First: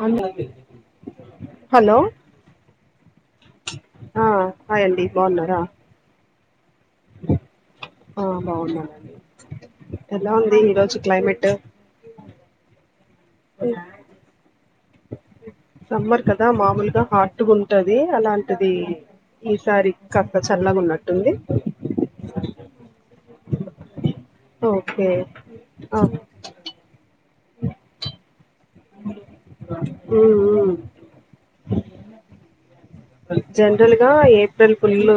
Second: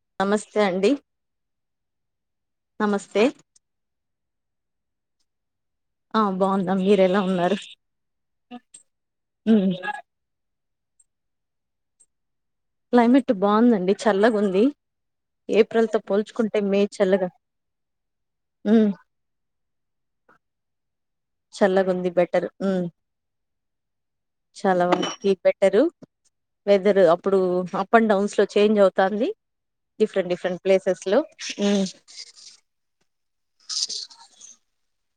హలోయండి నమస్తే అండి హలో నమస్తే ఆ హాయ్ అండి బావున్నార ఆ బాగున్నాం మీరు ఎలా ఉన్నారు ఆ బాగున్నానండీ ఉమ్ ఎలా ఉంది ఈ రోజు క్లైమేట్టు క్లైమేట్టు బాగుందండి చల్లగుంది ఏప్రిల్ తో సమ్మర్ కదా పోల్చుకుంటే మే మామూలుగా చల్లగా హాట్గా ఉంటది అలాంటిది ఉమ్ ఈసారి కాస్త చల్లగా ఉన్న చల్లగ ఉంది బెటర్ ఉ చాలా ఓకే వాకి బెటరు ఆ వెదరు ఇప్పుడు అప్ అండ్ డౌన్స్ లో చేంజ్ అవుతంది different um different um places లో ఉ జనరల్ గా ఏప్రిల్ పుల్లు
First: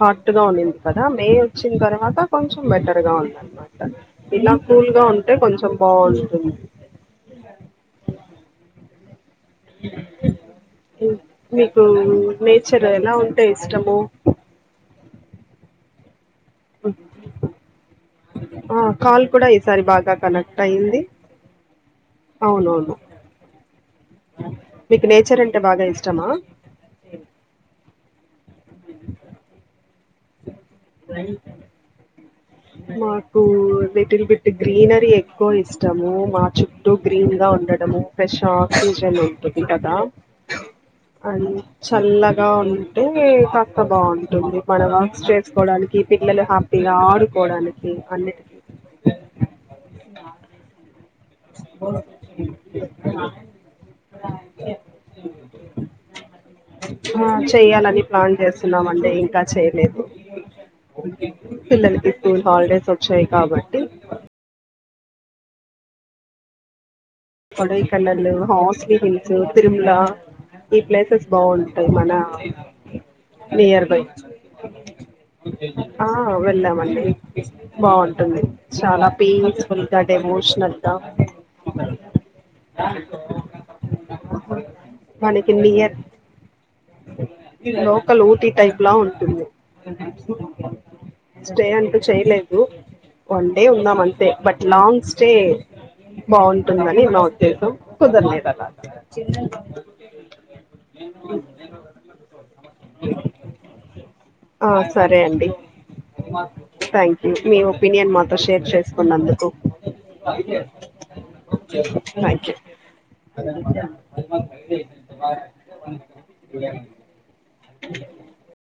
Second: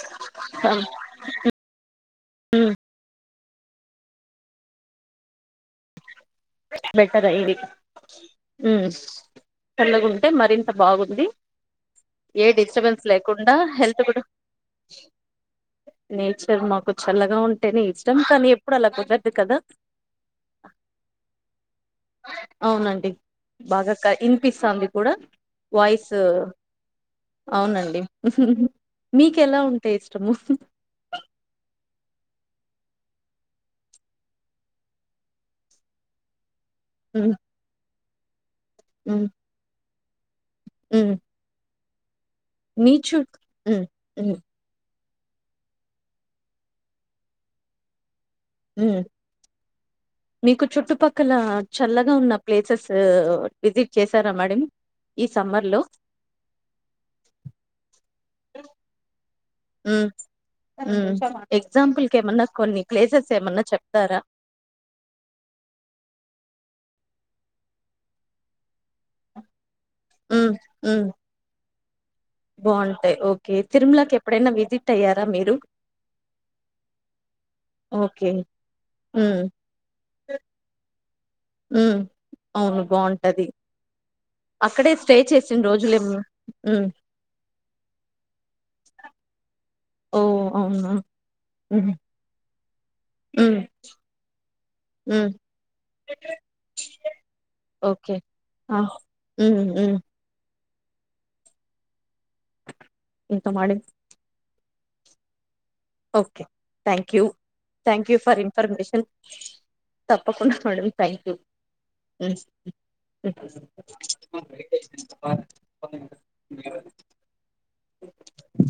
హాట్ గా ఉన్నింది ఉమ్ కదా మే వచ్చిన తర్వాత ఇంకా కొంచెం ఉమ్, బెటర్ గా ఉండాల ఇలా కూల్ గా ఉంటే కొంచెం బాగుంటుంది బెటర్ ఇది చల్లగ ఉంటే మరింత బాగుంది మీకు ఏ నేచర్ డిస్టర్బెన్స్ ఎలా ఉంటే లేకుండా ఇష్టము హెల్త్ కూడా నేచ్ మాకు చల్లగా ఉంటే నే ఇష్టం కానీ ఎప్పుడు ఆ అలా కాల్ కుదరదు కూడా కదా ఈసారి బాగా కనెక్ట్ అయింది అవునవును భాగా ఇనిపిస్తుంది మీకు కూడా నేచర్ అంటే బాగా వాయిస్ ఇష్టమా అవునండి ఉ మీక ఎలా ఉంట టే ఇష్టము మాకు వెటిల్ బిట్ గ్రీనరీ ఎక్కువ ఇష్టము చు టు హ్మ్. గ్రీన్ గా ఉండటము ఫ్రషా టూషన్ హ్మ్. ఉంటది కదా హ్మ్. అన్నీ చల్లగ్ గా మీ ఉంటే చు కాస్త హ్మ్. హ్మ్. బాగుంటుంది మనవా చేర్చుకోవడానికి పిల్లలు హ్యాపీగా ఆడు కోవడానికి అన్నిటి మ్ మీకు చుట్టుప క్కల చల్లగా ఉన్న ప్లేసెస్ విజిట్ చేసారా మేడం ఈ సమ్మర్ లో ఆ చేయాలని ప్లాన్ చేస్తున్నామండి ఇంకా ఉ చేయలేదు ఉ ఎగ్జాంపుల్ పిల్లలకి కి స్కూల్ ఏమన్నా కొన్ని హాలిడేస్ వచ్చాయి ప్లేసెస్ ఏమన్నా కాబట్టి చెప్తారా కొడైకెన్ లు హార్సలి హిల్స్ వె సిమ్లా ఈ ప్లేసెస్ బాగు అసలు ఎం అన్నా బాగుంటాయి ఓకే నియర్ బై తిరుమలకి ఎప్పుడైనా విజిట్ అయ్యారా మీరు ఆ వెళ్ళామండి ఓకే బాగుంటుంది చాలా హ్మ్. పీసఫుల్ గా డెమోషనల్గా ఉమ్ అవును బాగుంటది అక్కడే స్టే మనకి చేసిన రోజుల నియర్ మ లోకల్ ఊటీ టైప్ లా ఉంటుంది ఓ అవునా రూప్ వన్ ఉమ్ డే ఉంనామ్ అంతే బట్ లాంగ్ ఉమ్ స్టే బా అని నా ఉద్దేశం ఓకే కుదరలేదనారు ఆ [inaudible] ఉమ్ ఉమ్ ఎంతమొర్న్గ్ ఆ సరే అండి ఓకే థ్యాంక్ యూ మీ థ్యాంక్ ఒపీనియన్ యూ మాతో ఫర్ షేర్ ఇన్ఫర్మేషన్ చేసుకున్నందుకు తప్పకుండా madam thank you thank you [unintelligible] [inaudible]